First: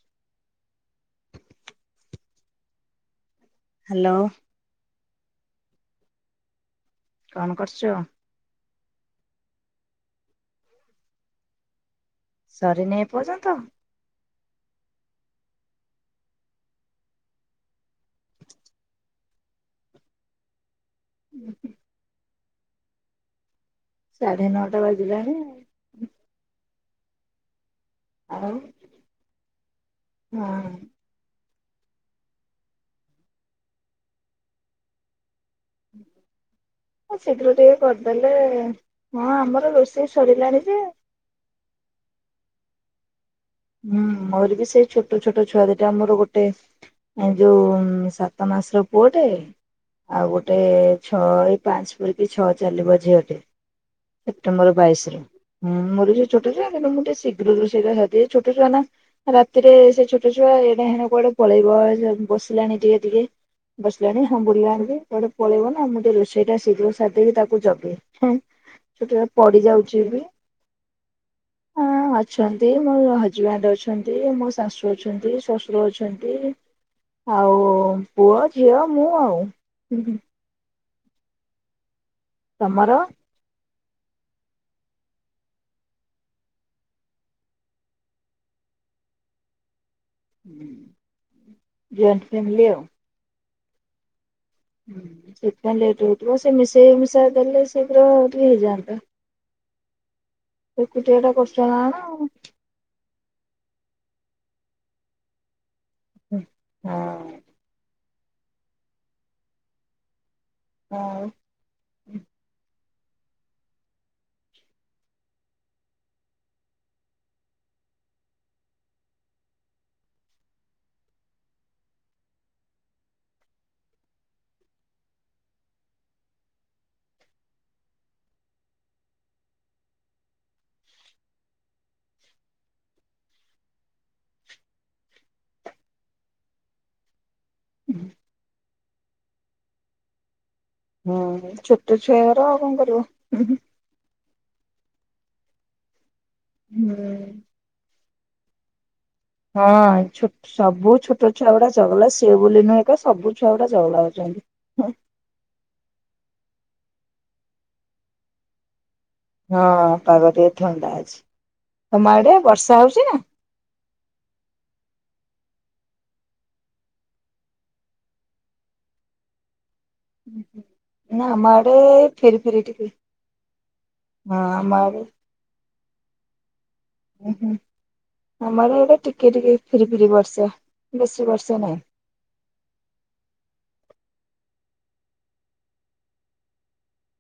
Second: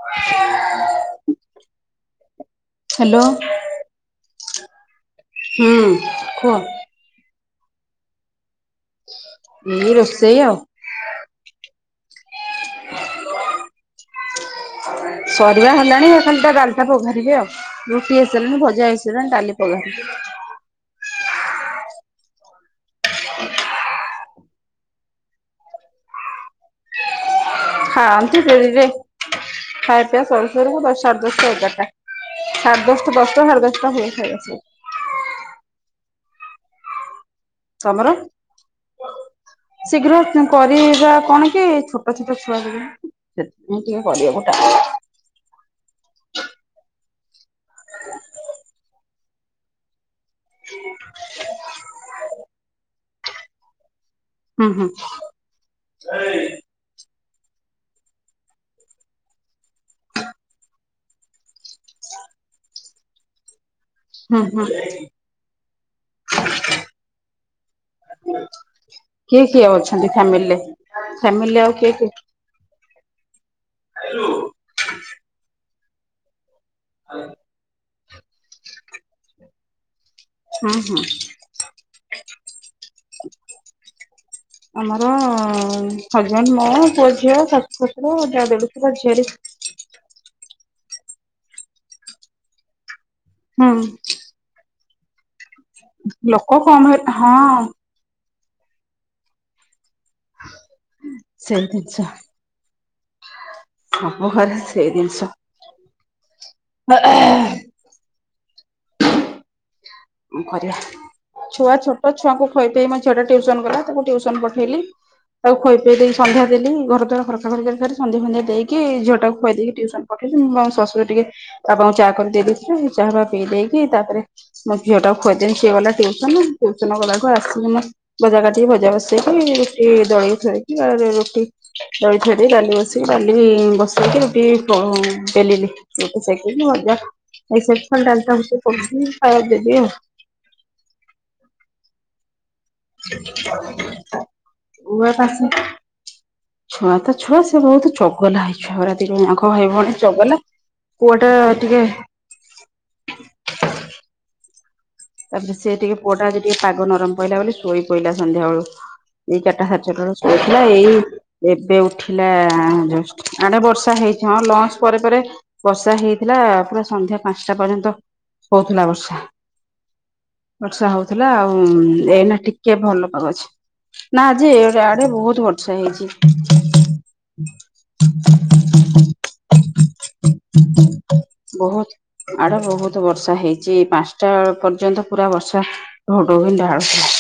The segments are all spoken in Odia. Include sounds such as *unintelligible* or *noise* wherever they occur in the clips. ହ ହ୍ୟାଲୋ। ହ୍ୟାଲୋ। ହୁଁ କୁହ? କଣ କରୁଛ? ଏ ରୋଷେଇ ଆଉ। ସରିନି ଏ ପର୍ଯ୍ୟନ୍ତ। ସରିବା ହେଲାଣି ଏ ଖାଲି ତ ଡାଲି ଟା ବାଘାରିବି ଆଉ। ରୁଟି ହେଇସାରିଲାଣି ଭଜା ହେଇସାରିଲାଣି ଡାଲି *unintelligible* ହୁଁ ହୁଁ। ସାଢେ ନଅଟା ବାଜିଲାଣି ଆଉ। ଖାଆନ୍ତି ଆଉ ଡେରିରେ ଖାଇ ପିଇବା ସରୁ ସରୁ ଦଶ ସାଢ଼େ ଦଶଟା ଏଗାରଟା ସାଢ଼େ ଦଶଟା ଦଶଟା ସାଢ଼େ ଦଶଟା ହୁଏ ଖାଇବା ପିଇବା। ଅ ସେଥିରେ ରୋଷେଇ ଶୀଘ୍ର ସରିଲାଣି ଯେ କରିବା କଣ କି? *unintelligible* ସେ ମୁଁ ହୁଁ ଟିକେ କରିବାକୁ ମୋର ବି ସେଇ ଟା ଛୋଟ ଛୋଟ ଛୁଆ ଦିଟା ଆମର ଗୋଟେ ଏ ଯୋଉ ସାତ ମାସର ପୁଅଟେ ଆଉ ଗୋଟେ ଛଅ ଏଇ ପାଞ୍ଚ ପୁରିକି ଛଅ ଚାଲିବ ଝିଅଟେ। ହୁଁ ସେପ୍ଟେମ୍ବର ହୁଁ ବାଇଶ ରେ ଉଁ ମୋର ଯୋଉ ଛୋଟ ଛୁଆ ମୁଁ ଟିକେ ଶୀଘ୍ର ରୋଷେଇ ଟା ସାରିଦିଏ। କେତେ ଜଣ ରାତିରେ ସେ ଛୋଟ ଛୁଆ ଏଡେ ହେଣ କୁଆଡେ ପଳେଇବ ଅ ବସିଲାଣି ଧୀରେ ଧୀରେ ବସିଲାଣି ହୁଁ ହୁଁ ହାବୁଡେଇଲାଣି କୁଆଡେ ପଳେଇବ ନା ମୁଁ ତ ରୋଷେଇ ଟା ଶୀଘ୍ର ସାରି ଦେଇକି ତାକୁ ଜଗେ। ଛୋଟ କିଏ ପଡି କିଏ ଯାଉଛି ଅଛନ୍ତି ବି। ଫ୍ୟାମିଲିରେ ଫ୍ୟାମିଲି ଆଉ କିଏ କିଏ ହଁ ଅଛନ୍ତି ମୋର ହଜବାଣ୍ଡ ଅଛନ୍ତି ମୋ ଶାଶୁ ଅଛନ୍ତି ଶଶୁର ଅଛନ୍ତି *unintelligible* ଆଉ ପୁଅ ଝିଅ ମୁଁ ଆଉ। ହଁ ହଁ। ତମର? ଆମର ହଜବାଣ୍ଡ ମା ପୁଅ ଝିଅ ଶାଶୁ ଶଶୁର ଯା ଦେଢଶୁର ଝିଆରୀ। ହୁଁ ଜଏଣ୍ଟ ଫ୍ୟାମିଲି ଆଉ। ହଁ। ହୁଁ ସେଥିପାଇଁ ଲେଟ୍ ହେଉଥିବ ସେ ଲୋକ କମ ମିଶେଇ ହେ ମିଶାଇ ଦେଲେ ହଁ ସେ ଶୀଘ୍ର ଟିକେ ହେଇଯାଆନ୍ତା। ଏକୁଟିଆ ଟା ସେଇ ପରିଶ୍ରମ ଆମ ଘରେ ସେଇ ଜିନିଷ। ହୁଁ। *unintelligible* କଣ କରିବା? ହଁ। ଛୁଆ ଛୋଟ ଛୁଆଙ୍କୁ ଖୁଆଇ ପିଆଇ ମୋ ଝିଅଟା ଟିଉସନ ଗଲା ତାକୁ ଟିଉସନ ପଠେଇଲି ଆଉ ଖୁଆଇ ପିଆଇ ଦେଇକି ସଂନ୍ଧ୍ୟା ଦେଲି ଘର ଦ୍ୱାର ଖରା ଖର ସନ୍ଧ୍ୟା ସନ୍ଧ୍ୟା ଦେଇକି ଝିଅଟାକୁ ଖୁଆ ଦେଇକି ଟିଉସନ ପଠେଇଥିଲି ମୁଁ ବା ଶାଶୁ ଟିକେ ବାପାଙ୍କୁ ଚାହା କରିଦେଇ ଦେଇଥିଲେ ଚା ବା ପିଇ ଦେଇକି ତାପରେ ମୋ ଝିଅ ଟାକୁୁ ଖୁଆଇ ଦେଇକି ସିଏ ଗଲା ଟିଉସନ ଟିଉସନ ଗଲାକୁ ଆସିକି ମୋର ଭଜା କାଟିକି ଭଜା ବସେଇକି ରୁଟି ଦଳିକି ଥୁଆ ହେଇଚି ଆ ରୁଟି ଦହି ଥୋଇ ଦେଇକି ଡାଲି ବସିକି ଡାଲି ବସେଇକି ରୁଟି ବେଲିଲି। ଛୋଟ ସାଇକେଲ ମଜା *unintelligible* ଖାଇବା ଦେବି ଆଉ। ହୁଁ ଛୋଟ ଛୁଆ ଗୁରା ଆଉ କଣ କରିବ? ଉଆ ପାସ ଛୁଆ ତ ହୁଁ। ଛୁଆ ସେ ବହୁତ ଚଗଲ ହେଇଛୁଆ ଗୁରା ହଁ ଛୋ ସବୁ ଛୋଟ ଛୁଆ ଗୁଡା ଟିକେ ଚଗଲା ସେ ସେ ନୁହଁ ବୋଲି ତ ସବୁ ଛୁଆ ଗୁଡା ଚଗଲା ହଉଛନ୍ତି। ତାପରେ ସେ ଟିକେ ପୁଅଟା ଟିକେ ପାଗ ନରମ ପଇଲା ବୋଲି ଶୋଇ ପଇଲା ସନ୍ଧ୍ୟାବେଳୁ। ଏଇ ଚାରିଟା ସାଢ଼େ ଛଅ ହଁ ଟାରେ ପାଗ ଟିକେ ଶୋଇଥିଲା ଥଣ୍ଡା ଏଇ ଅଛି ଏବେ ତମ ଉଠିଲା। ଆଡେ ବର୍ଷା ହଉଛି ନା? ଆଡେ ବର୍ଷା ହେଇଥା ହଁ ଲଞ୍ଚ ପରେ ପରେ ବର୍ଷା ହେଇଥିଲା ପୁରା ସନ୍ଧ୍ୟା ପାଞ୍ଚଟା ପର୍ଯ୍ୟନ୍ତ। ହୋଉଥିଲା ବର୍ଷା। ବର୍ଷା ନା ହୋଉଥିଲା ଆମ ଆଉ ଆଡେ ଫିରି ଏଇନା ଫିରି ଟିକେ ଭଲ ପାଗ ଅଛି। ନା ହଁ ଯେ ଆମ ଆଡେ ବହୁତ ବର୍ଷା ହେଇଛି। ହୁ ହୁଁ ଆମର ଏବେ ଟିକେ ଟିକେ ଫିରି ଫିରି ବର୍ଷେ ବେଶୀ ବର୍ଷା ନାହିଁ। ବହୁତ ଆଡେ ବହୁତ ବର୍ଷା ହେଇଚ ପାଞ୍ଚଟା ପର୍ଯ୍ୟନ୍ତ ପୁରା ବର୍ଷା ହଡ଼ ବିନ୍ ଢାଳୁଥିଲା।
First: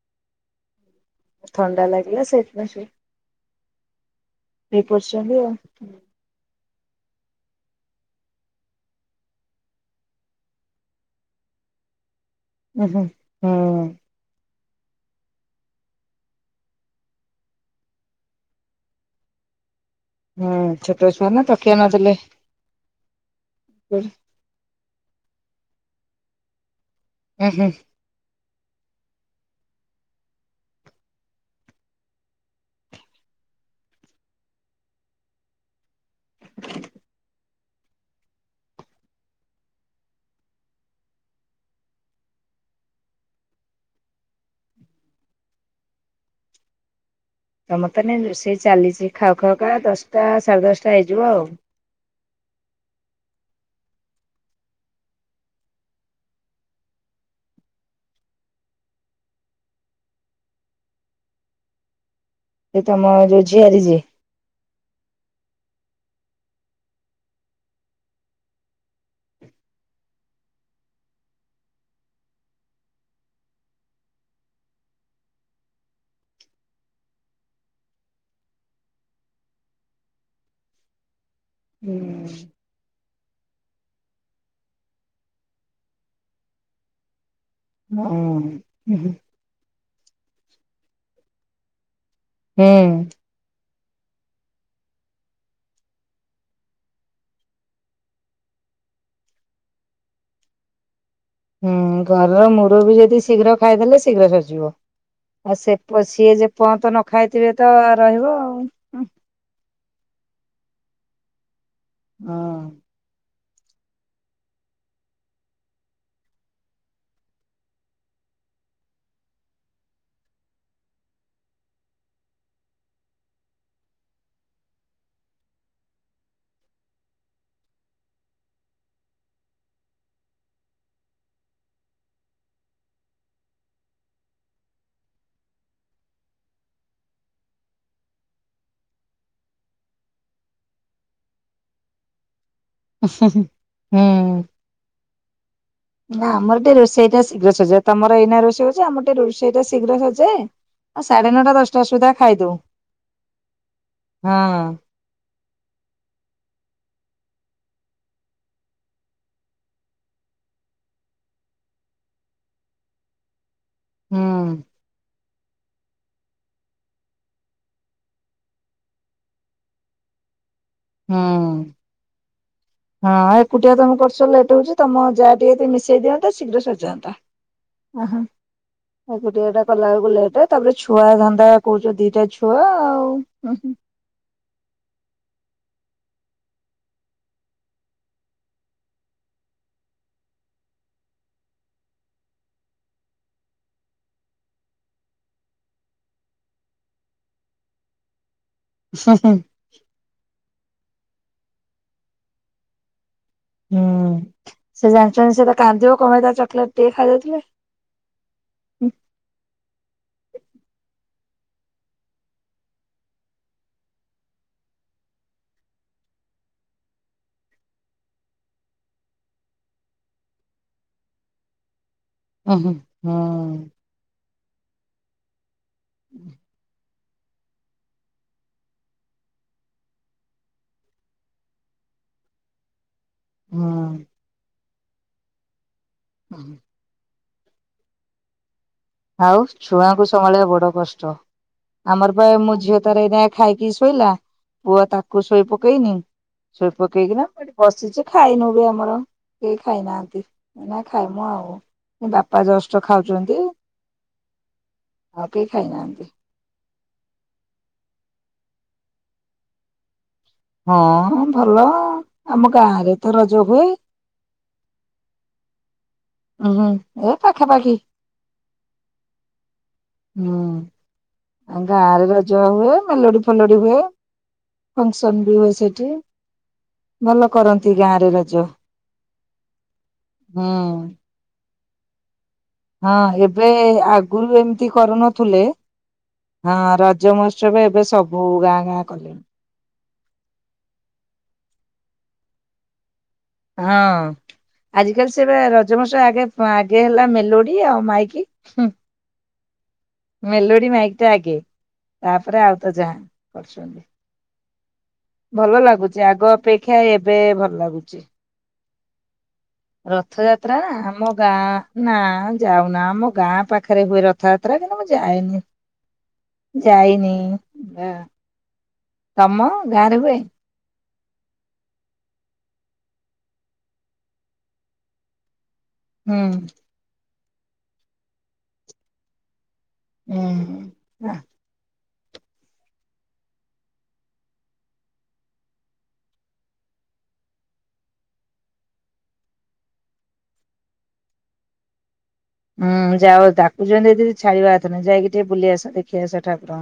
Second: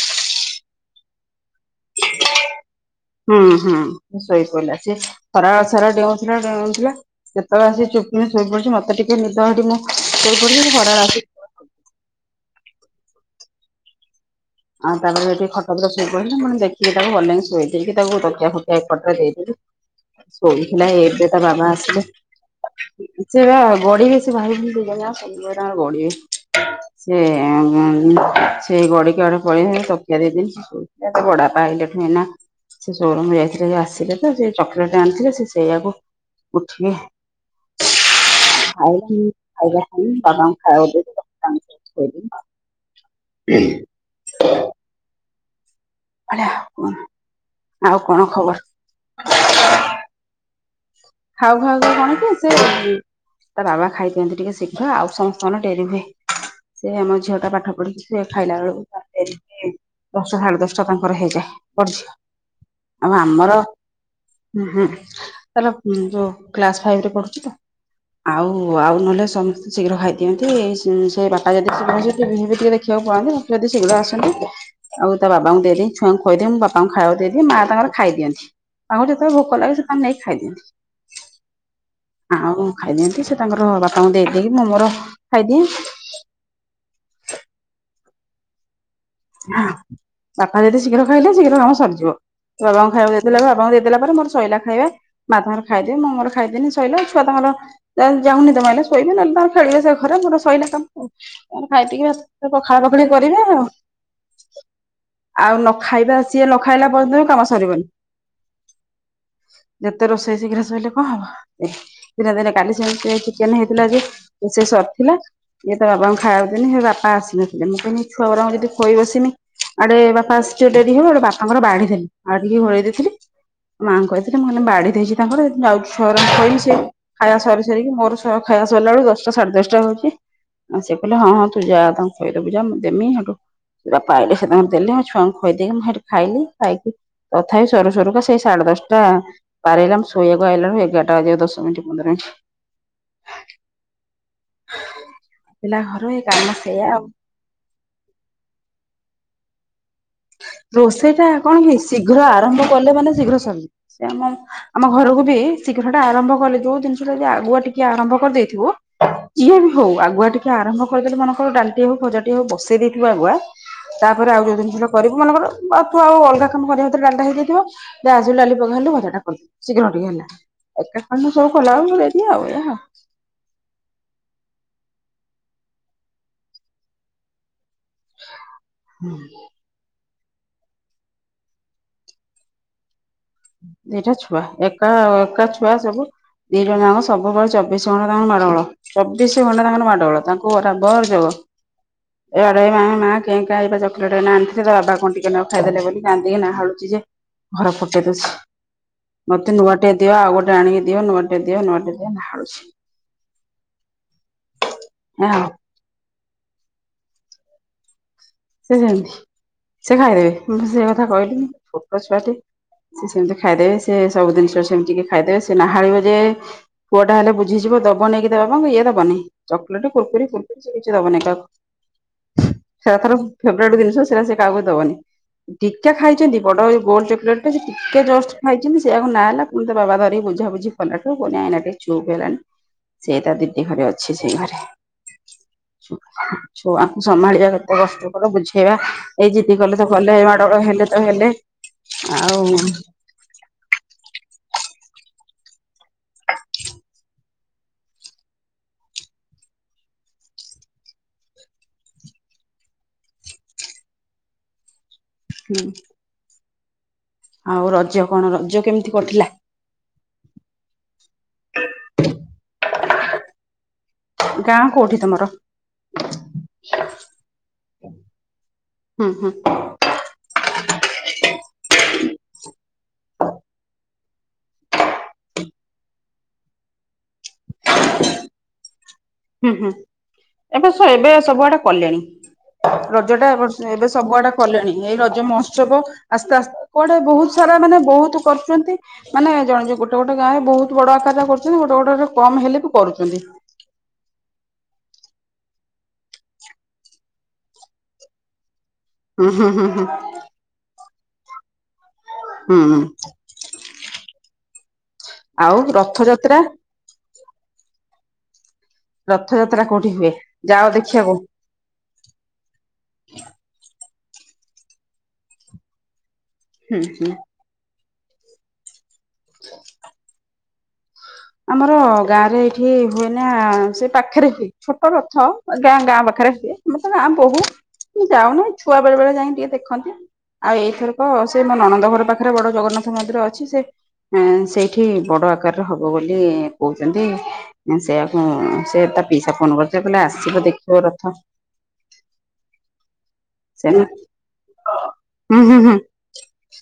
ଥଣ୍ଡା ଲାଗିଲା ସେଇଥିପଇଁ ସେ ହୁଁ ହୁଁ ଷୋଇ ପିଇଲା ସେ ଆଉ ଖରାବେଳ ସାରା ଡେଉଁଥିଲା ଡେଉଁଥିଲା କେତେବେଳେ ଆସି ଚୁପ୍ କିନୀ ଶୋଇପଡୁଛି ମତେ ଟିକେ ନିଦ ହେଇଚି ମୁଁ ଶୋଇପଡିଛି ଖରାବେଳେ ଆସିକି ଉ ହୁଁ ହୁଁ। ଆଉ ତାପରେ ସେଠି ଖଟ ଉପରେ ଶୋଇପଇଲା ମୁଁ ଦେଖିକି ତାକୁ ଘରେ ନେଇକି ଶୋଇ ଦେଇକି ତାକୁ ତକିଆ ଫକିଇ ଏକଟରେ ଦେଇଦେଲି। ହୁଁ ଶୋଇଥିଲା ଛୋଟ ଛୁଆ ଏବେ ତା ନା ବାବା ତକିଆ ଆସିଲେ ନଦେଲେ ସେବା ଉଁ ଗଡିକି ସେ ଭାଇଭଉଣୀ ଦି ଜଣଜାଙ୍କ ଗଢିବେ ହୁଁ ସେ ସେଇ ଗଡିକି ଆଡେ ପଳେଇ ତକିଆ ଦେଇଦେନି ବଡ଼ବାପା ଆଇଲେ ଠୁ ଏଇନା ସେ ସୋରୁମ ଯାଇଥିଲେ ଆସିଲେ ତ ସେ ଚକୋଲେଟ ଆଣିଥିଲେ ସେ ସେଇଆକୁ ଉଠିକି ଖାଇକି ଖାଇବା କଲି ବାବାଙ୍କୁ ଖାଇବାକୁ ଦେଇକି *unintelligible* ପଳିଆ ତମର ତ ଏନେ ରୋଷେଇ ଚାଲିଛି ଖାଉ ଖାଉ କା ଦଶଟା ସାଢେ ଦଶ ଖାଉ ଖାଉ କଣ କି ସେ ତା ବାବା ଖାଇ ଦିଅନ୍ତି ଟିକେ ଶୀଘ୍ର ଆଉ ସମସ୍ତଙ୍କର ଡେରି ହୁଏ। ସେ ଆମ ଝିଅ ଟା ପାଠ ପଢିକି ସେ ଖାଇଲା ବେଳକୁ ତାର ଡେରି ହୁଏ। ଦଶଟା ସାଢେ ଦଶଟା ତାଙ୍କର ହେଇଯାଏ ବଡ଼ଝିଅ। ସେ ତମ ଆଉ ଯୋଉ ଆମର ଝିଆରି ଯିଏ? ହଁ ହୁଁ ତାର ହୁଁ ଯୋଉ କ୍ଲାସ ଫାଇଭରେ ପଢୁଚି ତ ଆଉ ଆଉ ନହେଲେ ସମସ୍ତେ ଶୀଘ୍ର ଖାଇଦିଅନ୍ତି। ଏମିତି ସେ ବାପା ଯଦି ଥିବେ ହେଲେ ଟିଭି ଫିଭି ଟିକେ ଦେଖ ଦେଖିବାକୁ ପଳାନ୍ତି ଯଦି ଶିଘ୍ର ଆସନ୍ତି ଆଉ ତା ବାବାଙ୍କୁ ଦେଇଦିଏ ଛୁଆଙ୍କୁ ଖୋଇଦିଏ। ମୁଁ ବାପାଙ୍କୁ ଖାଇବାକୁ ଦେଇଦିଏ ମା ତାଙ୍କର ଖାଇଦିଅନ୍ତି। ତାଙ୍କୁ ଯେତେବେଳେ ଭୋକ ଲାଗେ ସେ ତାଙ୍କର ନେଇକି ଖାଇଦିଅନ୍ତି। ହୁଁ ଆଉ ଖାଇଦିଅନ୍ତି ସେ ତାଙ୍କର ବାପାଙ୍କୁ ଦେଇଦେଇକି ମୁଁ ମୋର ଖାଇଦିଏ। ହୁଁ ହୁ ହୁ। ବାପା ଯଦି ଶୀଘ୍ର ଖାଇଲେ ଶୀଘ୍ର କାମ ସରିଯିବ ବାବାଙ୍କୁ ଖାଇବାକୁ ହୁଁ ଦେ ଦେଲେ ବାବାଙ୍କୁ ଦେଇଦେଲା ପରେ ମୋର ଶଇଲା ଖାଇବା। ମା ତାଙ୍କର ଖାଇଦେବେ ମୁଁ ମୋର ଖାଇଦେନି ଶଇଲା ଛୁଆ ତାଙ୍କର ଯା ଯାହାକୁ ନିଦ ମାଇଲେ ଶୋଇବେ। ନହଲେ ତାଙ୍କର ଖେଳିବେ ସେ ଘରେ ମୋର ଶଇଲା କାମ ଓ ତାଙ୍କର ଖାଇ ପିଇକି ଘରର ଭା ପଖାଳ ମୁରବି ପୁଖୁଳି ଯଦି କରିବେ ଶୀଘ୍ର ଆଉ। ଖାଇଦେଲେ ଶୀଘ୍ର ସରିଯିବ। ଆଉ ନ ସେ ଖାଇବା ସିଏ ଯେ ନ ଖାଇଲା ପର୍ଯ୍ୟନ୍ତ କାମ ଖାଇଥିବେ ତ ସରିବନି। ରହିବ ଆଉ। ଯେତେ ରୋଷେଇ ଶୀଘ୍ର ଶୋଇଲେ କଣ ହବ। ଏ ଦିନେ ଦିନେ କାଲି ହଁ ସେମିତି ହେଇଚି କେନ ହେଇଥିଲା ଯେ ସେ ସରି ଥିଲା ଇଏ ତା ବାବାଙ୍କୁ ଖାଇବାକୁ ଦେନି ସେ ବାପା ଆସିନଥିଲେ ମୁଁ କହିଁଲି ଛୁଆରାଙ୍କୁ ଯଦି ଖୋଇ ବସିମି ଆଡେ ବାପା ଆସିଯିବେ ଡେରି ହବ। ହେଠୁ ବାପାଙ୍କର ବାଢ଼ିଦେଲି ବାଢିକି ଘୋଡ଼େଇ ଦେଇଥିଲି ମାଆଙ୍କୁ କହିଥିଲି ମୁଁ କହିଲି ବାଢି ଦେଇଛି ତାଙ୍କର ଯାଉଛି ଛିଆରାଙ୍କୁ ଖୋଇମି ସେ ଖାଇବା ସରିି ସରିକି ମୋର ସ ଖାଇବା ସରିଲା ବେଳକୁ ଦଶଟା ସାଢେ ଦଶଟା ହୋଉଛି। ଆ ସେ କହିଲ ହଁ ହଁ ତୁ ଯା ତାଙ୍କୁ ଖୋଇଦୋବୁ ଯା ଦେମି ହେଠୁ ବାପା ଆଇଲେ ସେ ତାଙ୍କର ଦେଲେ। ମୁ ଛୁଆଙ୍କୁ ଖୋଇଦେଇକି ମୁଁ ହେଠୁ ଖାଇଲି ଖାଇକି ତଥାପି ସରୁ ସରୁ କା ସେଇ ସାଢେ ଦଶଟା ପାରିହେଲା ମୁ ଶୋଇବାକୁ ଆଇଲାବେଳକୁ ଏଗାରଟା ବାଜିବାକୁ ଦଶ ମିନିଟ୍ ପନ୍ଦର ମିନିଟ। ହୁଁ। ପିଲା ଘର ଏଇ ନା କାମ ଆମର ଟିକେ ସେଇଆ ଆଉ। ରୋଷେଇ ଟା ଶୀଘ୍ର ସରିଜାଏ ତମର ଏଇନା ରୋଷେଇ ହୋଉଛି ଆମର ରଷେଇଟା ଶୀଘ୍ର ସରିଜ୍ ରୋଷେଇ ଟା କଣ କି ଶୀଘ୍ର ଖାଇଦଉ ଆରମ୍ଭ କଲେ ମାନେ ଶୀଘ୍ର ସରିଯି ସେ ଆମ ହଁ ଆମ ଘରକୁ ବି ଶୀଘ୍ର ଟା ଆରମ୍ଭ କଲେ ଯୋଉ ଜିନିଷଟା ଯଦି ଆଗୁ ଟିକେ ଆରମ୍ଭ କରିଦେଇଥିବୁ ଜିଇଏ ବି ହଉ ଆଗୁଆ ଟିକେ ଆରମ୍ଭ କରିଦେଲେ ମନେଙ୍କର ଡାଲିଟିଏ ହଉ ଭଜାଟିଏ ହଉ ବସେଇ ଦେଇଥିବା ଆଗୁଆ ହୁଁ ତାପରେ ଆଉ ଯୋଉ ଜିନିଷଟା କରିବୁ ମନେକର ତୁ ଆଉ ଅଲଗା କାମ କରିବା ଭିତରେ ଡାଲିଟା ହେଇଯାଇଥିବ। ତୁ ଆସିଲୁ ଡ଼ାଲି ପଘାରିଲୁ ଭଜା ଟା କଲୁ ଶିଘ୍ର ଟିକେ ହେଲା। ଏକା ହୁଁ। କାମ ସବୁ କଲାବେଳେକୁ ଡେରି ଆଉ ଏଇଆ। କୁଟିଆ ତମେ କରୁଚ ଲେଟ ହଉଛି ତମ ଯାହା ଟିକେ ମିଶେଇ ଦିଅନ୍ତା ଶୀଘ୍ର ସରିଜାନ୍ତା। ଓହୋ ଆଉ ଗୋଟ ଏଟା। କଲାବେଲୁ ଲେଟେ ତାପରେ ଛୁଆ ଧନ୍ଦା କହୁଛ ଦିଟା ଛୁଆ ଆଉ। ଦିଟା ଛୁଆ ଏକା ଏକା ଛୁଆ ସବୁ ଦିଟା ଯଙ୍କ ସବୁବେଳେ ଚବିଶ ଘଣ୍ଟା ତାଙ୍କ ମାଡ଼ଗୋଳ। ଚବିସି ଘଣ୍ଟା ତାଙ୍କ ମାଡଗୋଳ ତାଙ୍କୁ ରାବର ଯବ। ଏଆଡେ ଏ ମା କେ ଙ୍କା ଏଇପା ଚକଲେଟେ ଏଇନା ଆଣିଥିଲି ତା ବାବା କଣ ଟିକେନାଗୁ ଖାଇଦେଲେ ବୋଲି କାନ୍ଦିକି ନାହାଲୁଛି ଜେ ଘର ଫଟେଇ ଦଉଛି। ହୁଁ ହୁଁ। ମତେ ନୂଆ ଟେ ଦିଅ ଆଉ ଗୋଟେ ଆଣିଅ ଦିଅ ନୂଆ ଟେ ଦିଅ ନୂଆ ଟେ ଦିଅ ନାହାଳୁଛି। ହୁଁ ସେ ଜାଣିଛନ୍ତି ଆଉ ସେ ତ କାନ୍ଦିବ କପାଇଁ ତା ଚକିଲେଟେ ଟିକେ ଖାଇଦଉଥିଲେ। ସେ ସେମିତି ସେ ଖାଇଦେବେ ମୁଁ ସେ କଥା କହିଲିି ଛୋଟ ଛୁଆଟେ ସେ ସେମିତି ଖାଇଦେବେ ସେ ସବୁ ଦିନିଷ ସେମିତି ଟିକେ ଖାଇଦେବେ ସେ ନାହାଳିବ ଯେ ପୁଅ ଟା ହେଲେ ବୁଝଯିବ ଦବ ନେଇକି ତା ବାବା ଙ୍କୁ ଇଏ ଦବନି। ଚକଲେଟେ କୁରକରି ଫୁରୁକୁରି ସେ କିଛି ଦବନି କାହାକୁ। ଉଁ ହୁଁ ସେରା ତାର ହୁଁ। ଫେବରାଇଟ ଜିନିଷ ସେଟା ସେ କାହାକୁ ଦବନି ଟିକେ ଖାଇଛନ୍ତି ବଡ ଏ ଯୋଉ ଗୋଲ ଚକିଲେଟେ। ଟିକେ ଜଷ୍ଟ ଖାଇଛନ୍ତି ସେଇଆକୁ ନାହାଳିଲା ପୁଣି ତା ବାବା ଧରିକି ବୁଝା ବୁଝି କଲାଠୁ ପୁଣି ଏଇନା ଟିକେ ଚୁପ ହେଲାଣି। ସେଇ ତା ଦିଦି ଘରେ ହୁଁ। ଅଛି ସେଇ ଘରେ ଛୁ ଛୁଆ ସମ୍ଭାଳିବା କେତେ କଷ୍ଟକର ବୁଝେଇବା ଏଇ ଆଉ ଜିଦି କଲେ ତ ଛୁଆଙ୍କୁ କଲେ ସମ୍ଭାଳିବା ମାଡଗୋଳ ବଡ ହେଲେ ତ କଷ୍ଟ ହେଲେ ଆମର ପା ଏ ଆଉ ମୋ ଝିଅ ତାର ଏଇନା ଖାଇକି ଶୋଇଲା ପୁଅ ତାକୁ ଶୋଇ ପକେଇନି। ଶୋଇ ପକେଇକିନା ବସିଛି ଖାଇନୁ ବି ଆମର କେଇ ଖାଇନାହାନ୍ତି। ଏଇନା ଖାଇ ମୁଁ ଆଉ ବାପା ଜଷ୍ଟ ଖାଉଛନ୍ତି। ଆଉ କେଇ ହୁଁ ଖାଇନାହାନ୍ତି। ଆଉ ରଜ କଣ ରଜ କେମିତି କଟିଲା? ହଁ ଭଲ ଆମ ଗାଁରେ ତ ରଜ ହୁଏ। ଗାଁ କୋଉଠି ତମର? ଉଁ ହୁଁ ଏ ପାଖା ପାଖି ହୁଁ ହୁଁ ହୁଁ। ଆ ଗାଁ ରେ ରଜ ହୁଏ ମେଲୋଡି ଫେଲୋଡି ହୁଏ। ଫଙ୍କସନ ବି ହୁଏ ସେଠି ଭଲ କରନ୍ତି ଗାଁ ରେ ରଜ। ହୁଁ ହୁଁ ହୁଁ ଏବେ ସେ ଏବେ ସବୁଆଡେ କଲେଣି। ହଁ ରଜ ଟା ଏବର୍ଷ ଏବେ ଆଗରୁ ସବୁଆଡେ ଏମିତି କଲେଣି ଏଇ ରଜ କରୁନଥିଲେ ମହୋତ୍ସବ ଆସ୍ତେ ହଁ ଆସ୍ତେ କୁଆଡେ ରଜ ବହୁତ ମହୋତ୍ସବ ସାରା ଏବେ ମାନେ ସବୁ ବହୁତ ଗାଁ କରୁଛନ୍ତି ଗାଁ କଲେଣି ମାନେ ଜଣେ ଜେ ଗୋଟେ ଗୋଟେ ଗୋଟେ ଗାଁ ରେ ବହୁତ ବଡ ଆକାରରେ କରୁଛନ୍ତି ଗୋଟେ ଗୋଟେ କମ ହେଲେ ବି କରୁଛନ୍ତି। ହଁ। ଆଜିକାଲି ସେ ରଜ ମହୋତ୍ସବ ଆଗେ ଆଗେହେଲା ମେଲୋଡି ଆଉ ମାଇକି ହୁଁ। ହୁଁ ହୁଁ ହୁଁ ହୁଁ। ମେଲୋଡି ମାଇକି ଟା ଆଗେ ତାପରେ ଆଉ ହୁଁ ତ ହୁଁ ଯାହା କରୁଛନ୍ତି। ଆଉ ଭଲ ଲାଗୁଚି ଆଗ ରଥଯାତ୍ରା ଅପେକ୍ଷା ଏବେ ଭଲ ଲାଗୁଛି। ରଥଯାତ୍ରା କୋ ରଥଯାତ୍ରା ଆମ ଗାଁ ନା ଯାଉନା ଆମ ଗାଁ ପାଖରେ ହୁଏ ରଥଯାତ୍ରା କିନ୍ତୁ ମୁଁ ଯାଏନି। ହୁଁ ହୁଁ ଯାଇନି ତମ ଗାଁରେ ହୁଏ? ଆମର ଗାଁ ରେ ଏଇଠି ହୁଏ ନା ସେ ପାଖରେ ହୁଏ ଛୋଟ ରଥ ଗାଁ ଗାଁ ହୁଁ। ପାଖରେ ହୁଏ ମୁଁ ତ ଗାଁ ବୋହୁ ଯାଉନୁ ଛୁଆ ବେଳେ ବେଳେ ଯାଇ ଟିକେ ଦେଖ ଖନ୍ତି ଆଉ ଏଇଥର ହୁଁ। ତ ସେ ମୋ ନଣନ୍ଦ ଘର ପାଖରେ ବଡ ଜଗନ୍ନାଥ ମନ୍ଦିର ଅଛି, ସେ ଏଁ ସେଇଠି ବଡ ଆକାରରେ ହବ ହବ ବୋଲି କହୁଛନ୍ତି। ଦେନ୍ ସେୟାକୁ ସେ ତା ପିଇସା ଫୋନ କରିଥିଲେ କହିଲେ ଆସିବ ଦେଖିବ ରଥ। ହୁଁ ଯାଅ ସେ ହୁଁ ତାକୁଯନ୍ତି ଯଦି ଛାଡିବା କଥା ନୁହେଁ ଯାଇକି ଟିକେ ବୁଲି ହୁଁ ଆସ ହୁଁ ଦେଖିଆସ ଠାକୁର।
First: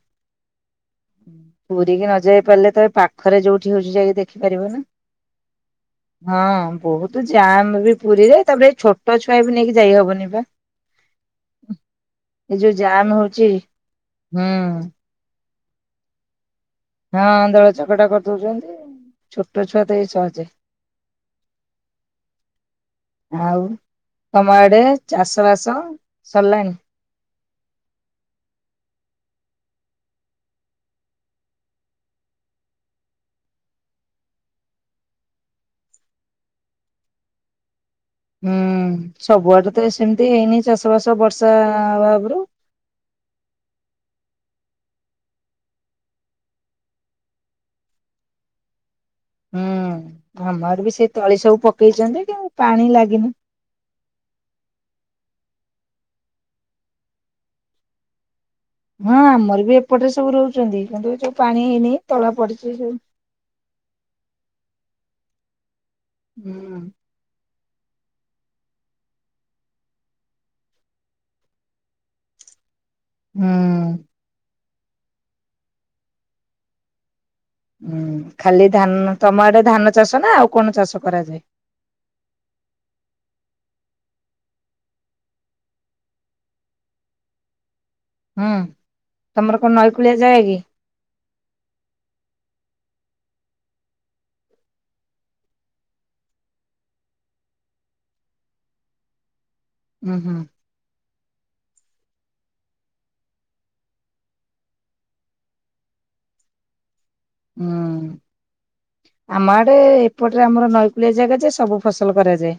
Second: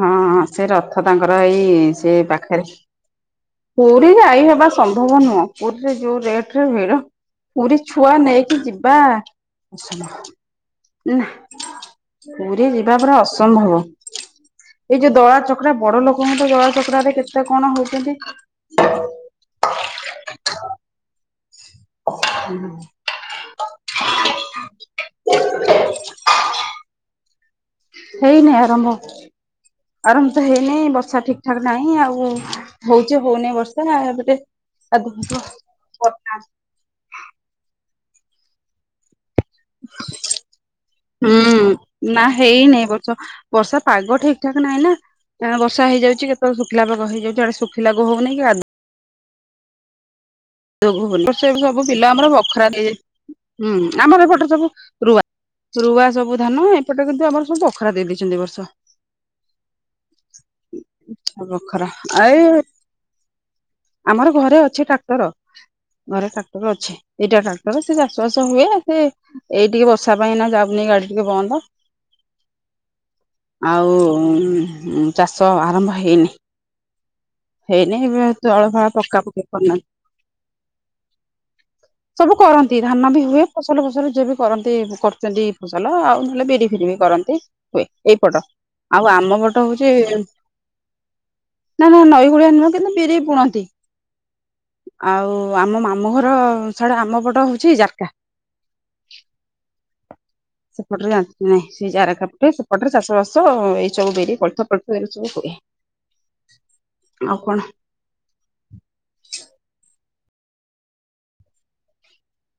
ହଁ ହଁ, ସେଇ ରଥ ତାଙ୍କର ଏଇ ପୁରୀ କି ନ ସେ ଯାଇ ପାଖେରେ। ପାରିଲେ ତ ଏ ପାଖରେ ଯୋଉଠି ହଉଛି ଯାଇକି ପୁରୀରେ ଆଇ ଦେଖିପାରିବ ହେବା ନା। ସମ୍ଭବ ନୁହଁ। ପୁରୀରେ ଯୋଉ ରେଟରେ ହଁ ଭିଡ। ବହୁତ ଜାମ୍ ପୁରୀ ବି ଛୁଆ ପୁରୀରେ ନେଇକି ତାପରେ ଯିବ ବା ଛୋଟ ଛୁଆ ବି ନେଇକି ଯାଇ ହବନି ବା। ନାହାଁ ଏ ପୁରୀ ଯୋଉ ଯିବା ଜାମ୍ ପରା ହଉଛି ଅସମ୍ଭବ। ହୁଁ। ଟିକେ ଦଳା ଚକଟା, ବଡ ଲୋକଙ୍କର ତ ଦଳା ଚକ ହଁ, ଦଳା ଚକଟା କରିଦଉଛନ୍ତି, ଛୋଟଛୁଆ ତ ଏଇ ସହଜେ। ଆଉ ତମ ଆଡେ ଚାଷ ବାସ ସରିଲାଣି? ହେଇନେଇ ଆରମ୍ଭ। ଆରମ୍ଭ ତ ହେଇନେଇ ବର୍ଷା ଠିକ ଠାକ ନାହିଁ ଆଉ ହଉଛି ହଉନେଇ ବର୍ଷା, ଏବେ ଟିକେ କାଦୁଅ *unintelligible* ହୁଁ ସବୁଆଡେ ତ ସେମିତି ହେଇନେଇ ଚାଷ ବାସ ବର୍ଷା ଅଭାବରୁ। ହେଇନେଇଁ ବ ର୍ଷା, ବର୍ଷା ପାଗ ଠିକ ଠାକ ନହିଁ ନା। ଏଣେ ବର୍ଷା ହେଇଯାଉଛି, କେତେବେଳେ ଶୁଖିଲା ପାଗ ହେଇଯାଉଛି ଆଡେ ଶୁଖିଲାକୁ ହଉନେଇ। କି କାଦୁ ହୁଁ ଆମର ବି ଯୋଗ ସେ ହଉନି ତଳି ସବୁ ବିଲ ଆମର ପକେଇଛନ୍ତି କି ବଖରା ଦେଇ ପାଣି ଲାଗିନି। ହୁଁ ଆମର ଏପଟରେ ସବୁ ରୁଆ। ରୁଆ ସବୁ ଧାନ, ଏପଟେ କିନ୍ତୁ ଆମର ସବୁ ବଖରା ଦେଇ ଦେଇଚନ୍ତି ଏ ବର୍ଷ। ହଁ ଆମର ବି ଏପଟେ ସବୁ ରୋଉଚନ୍ତି, କିନ୍ତୁ ଏ ଯୋଉ ପାଣି ବଖରା ହେଇନେଇ ତଳା ଏଇ ପଡିଛି ସବୁ। ଆମର ଘରେ ଅଛି ଟ୍ରାକ୍ଟର, ଘରେ ଟ୍ରାକ୍ଟର ହୁଁ ଅଛି। ଏଇଟା ଟ୍ରାକଟର ସେ ଚାଷ ବାସ ହୁଏ, ସେ ଏଇ ଟିକେ ବର୍ଷା ପାଇଁ ଏଇନା ଯାଉନେଇ ଗାଡି ଟିକେ ବନ୍ଦ। *unintelligible* ଆଉ ହୁଁ। ଉମ୍ ଚାଷ ଆରମ୍ଭ ହେଇନେଇ। ହୁଁ, ତଳ ଖାଲି ଫଳା ଧାନ ପକା ପକି ତମ ଆଡେ କରିନାହାନ୍ତି। ଧାନ ଚାଷ ନା ଆଉ କଣ ଚାଷ କରାଯାଏ? ସବୁ କରନ୍ତି। ଧାନ ବି ହୁଏ, ଫସଲ ଫସଲ ଯିଏ ବି କରନ୍ତି କରୁଚନ୍ତି ଫସଲ ଆଉ ନହେଲେ ବିରି ଫିରି ବି। କରନ୍ତି ହୁଏ, ଏଇପଟ। ହୁଁ ଆଉ ଆମ ତମର ପଟ କଣ ହଉଛି ନଈକୂଳିଆ ଜାଗା କି? ନା ନା, ନଈକୂଳିଆ ନୁହଁ କିନ୍ତୁ ବିରି ବୁଣନ୍ତି। ଆଉ ଆମ ମାମୁଁଘର ସାଡେ ଆମ ପଟ ହଉଛି ଜାରକା। ହୁଁ ହୁଁ। ସେପଟରେ ଜାଣନ୍ତି ନାଇଁ, ସେ ଜାରକା ପଟେ ସେପଟରେ ଚାଷ ବାସ ଏଇ ସବୁ ବିରି, କୋଳଥ ପୋଳଥ ଏଇରା ସବୁ ହୁଏ। *unintelligible* ଆଉ କଣ? ହୁଁ। ଆମ ଆଡେ, ଏପଟରେ ଆମର ନଈକୂଳିଆ ଜାଗା ଯେ ସବୁ ଫସଲ କରାଯାଏ।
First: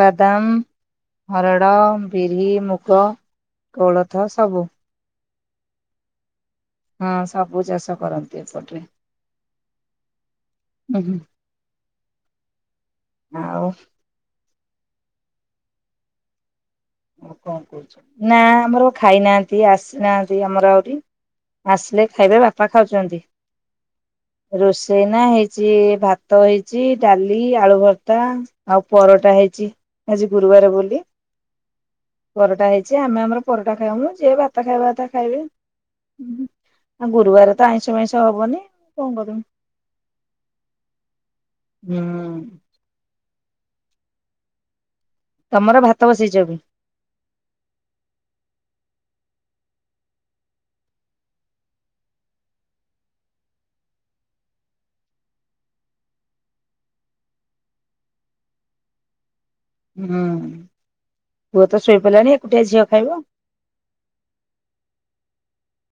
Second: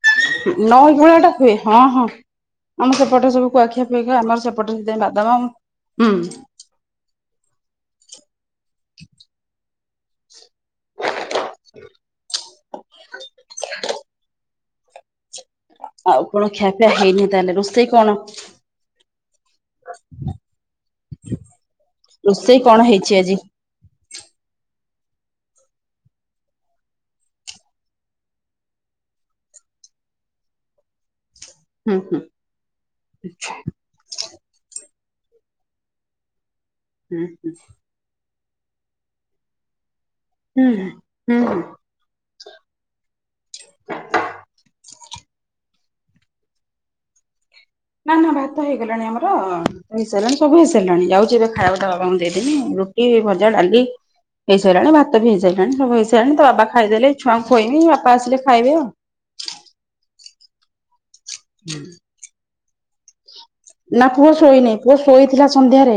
ବାଦାମ ନଈକୂଳିଆଟା ହୁଏ, ହରଡ଼, ହଁ ହଁ। ବିରି, ମୁଗ, ଆମ ସେପଟେ ସବୁ କୁଆଖିଆ କୋଳଥ ପୁଆଖିଆ ଆମର ସବୁ ସେପଟେ ଟେ ବାଦାମ ହୁଁ। ହଁ ସବୁ ଚାଷ କରନ୍ତି ଏପଟରେ। ହୁଁ, ଆଉ ଆଉ କଣ ଖିଆପିଆ ହେଇନି ଆଉ ତାହେଲେ କଣ ରୋଷେଇ କହୁଛୁ? କଣ ନା ଆମର ଖାଇନାହାଁନ୍ତି ଆସିନାହାଁନ୍ତି ଆମର ଆହୁରି। ଆସିଲେ ଖାଇବେ, ରୋଷେଇ ବାପା କଣ ହେଇଛି ଖାଉଛନ୍ତି। ଆଜି? ରୋଷେଇ ନା ହେଇଛି, ଭାତ ହେଇଛି, ଡାଲି, ଆଳୁ ଭର୍ତା। ଆଉ ପରଟା ହେଇଛି, ଆଜି ଗୁରୁବାର ବୋଲି। ହୁଁ ହୁଁ ପରଟା ହେଇଛି, ଆମେ ଆମର ପରଟା ଖାଇମୁ, ଯିଏ ଭାତ ଖାଇବା କଥା ଖାଇବେ। ଆଉ ହୁଁ ହୁଁ ଗୁରୁବାର ତ ଆଇଁଷ ମାଇଁଷ ହବନି, କଣ କରିବୁ? ହୁଁ ହୁଁ। ହୁଁ। *unintelligible* ତମର ଭାତ ବସେଇଛ ଏବେ। ନାଁ ନାଁ ଭାତ ହେଇଗଲାଣି ଆମର। ହେଇସାରିଲାଣି ସବୁ ହେଇସାରିଲାଣି ଯାଉଚି ଏବେ ଖାଇବାକୁ ତା ବାବାଙ୍କୁ ଦେଇଦେମି ରୁଟି, ଭଜା, ଡାଲି। ହେଇସାଇଲାଣି ଭାତ ବି ହେଇ ସାଇଲଣି ସବୁ ହେଇସାଇଲାଣି ତା ବାବା ଖାଇଦେଲେ ଛୁଆଙ୍କୁ ଖୋଇମି ବାପା ଆସିଲେ ଖାଇବେ ଆଉ। ହୁଁ ପୁଅ ତ ଶୋଇପଇଲାଣି ଏକୁଟିଆ ଝିଅ ଖାଇବ। ନା ପୁଅ ଶୋଇନେଇ ପୁଅ ଶୋଇଥିଲା ସନ୍ଧ୍ୟାରେ।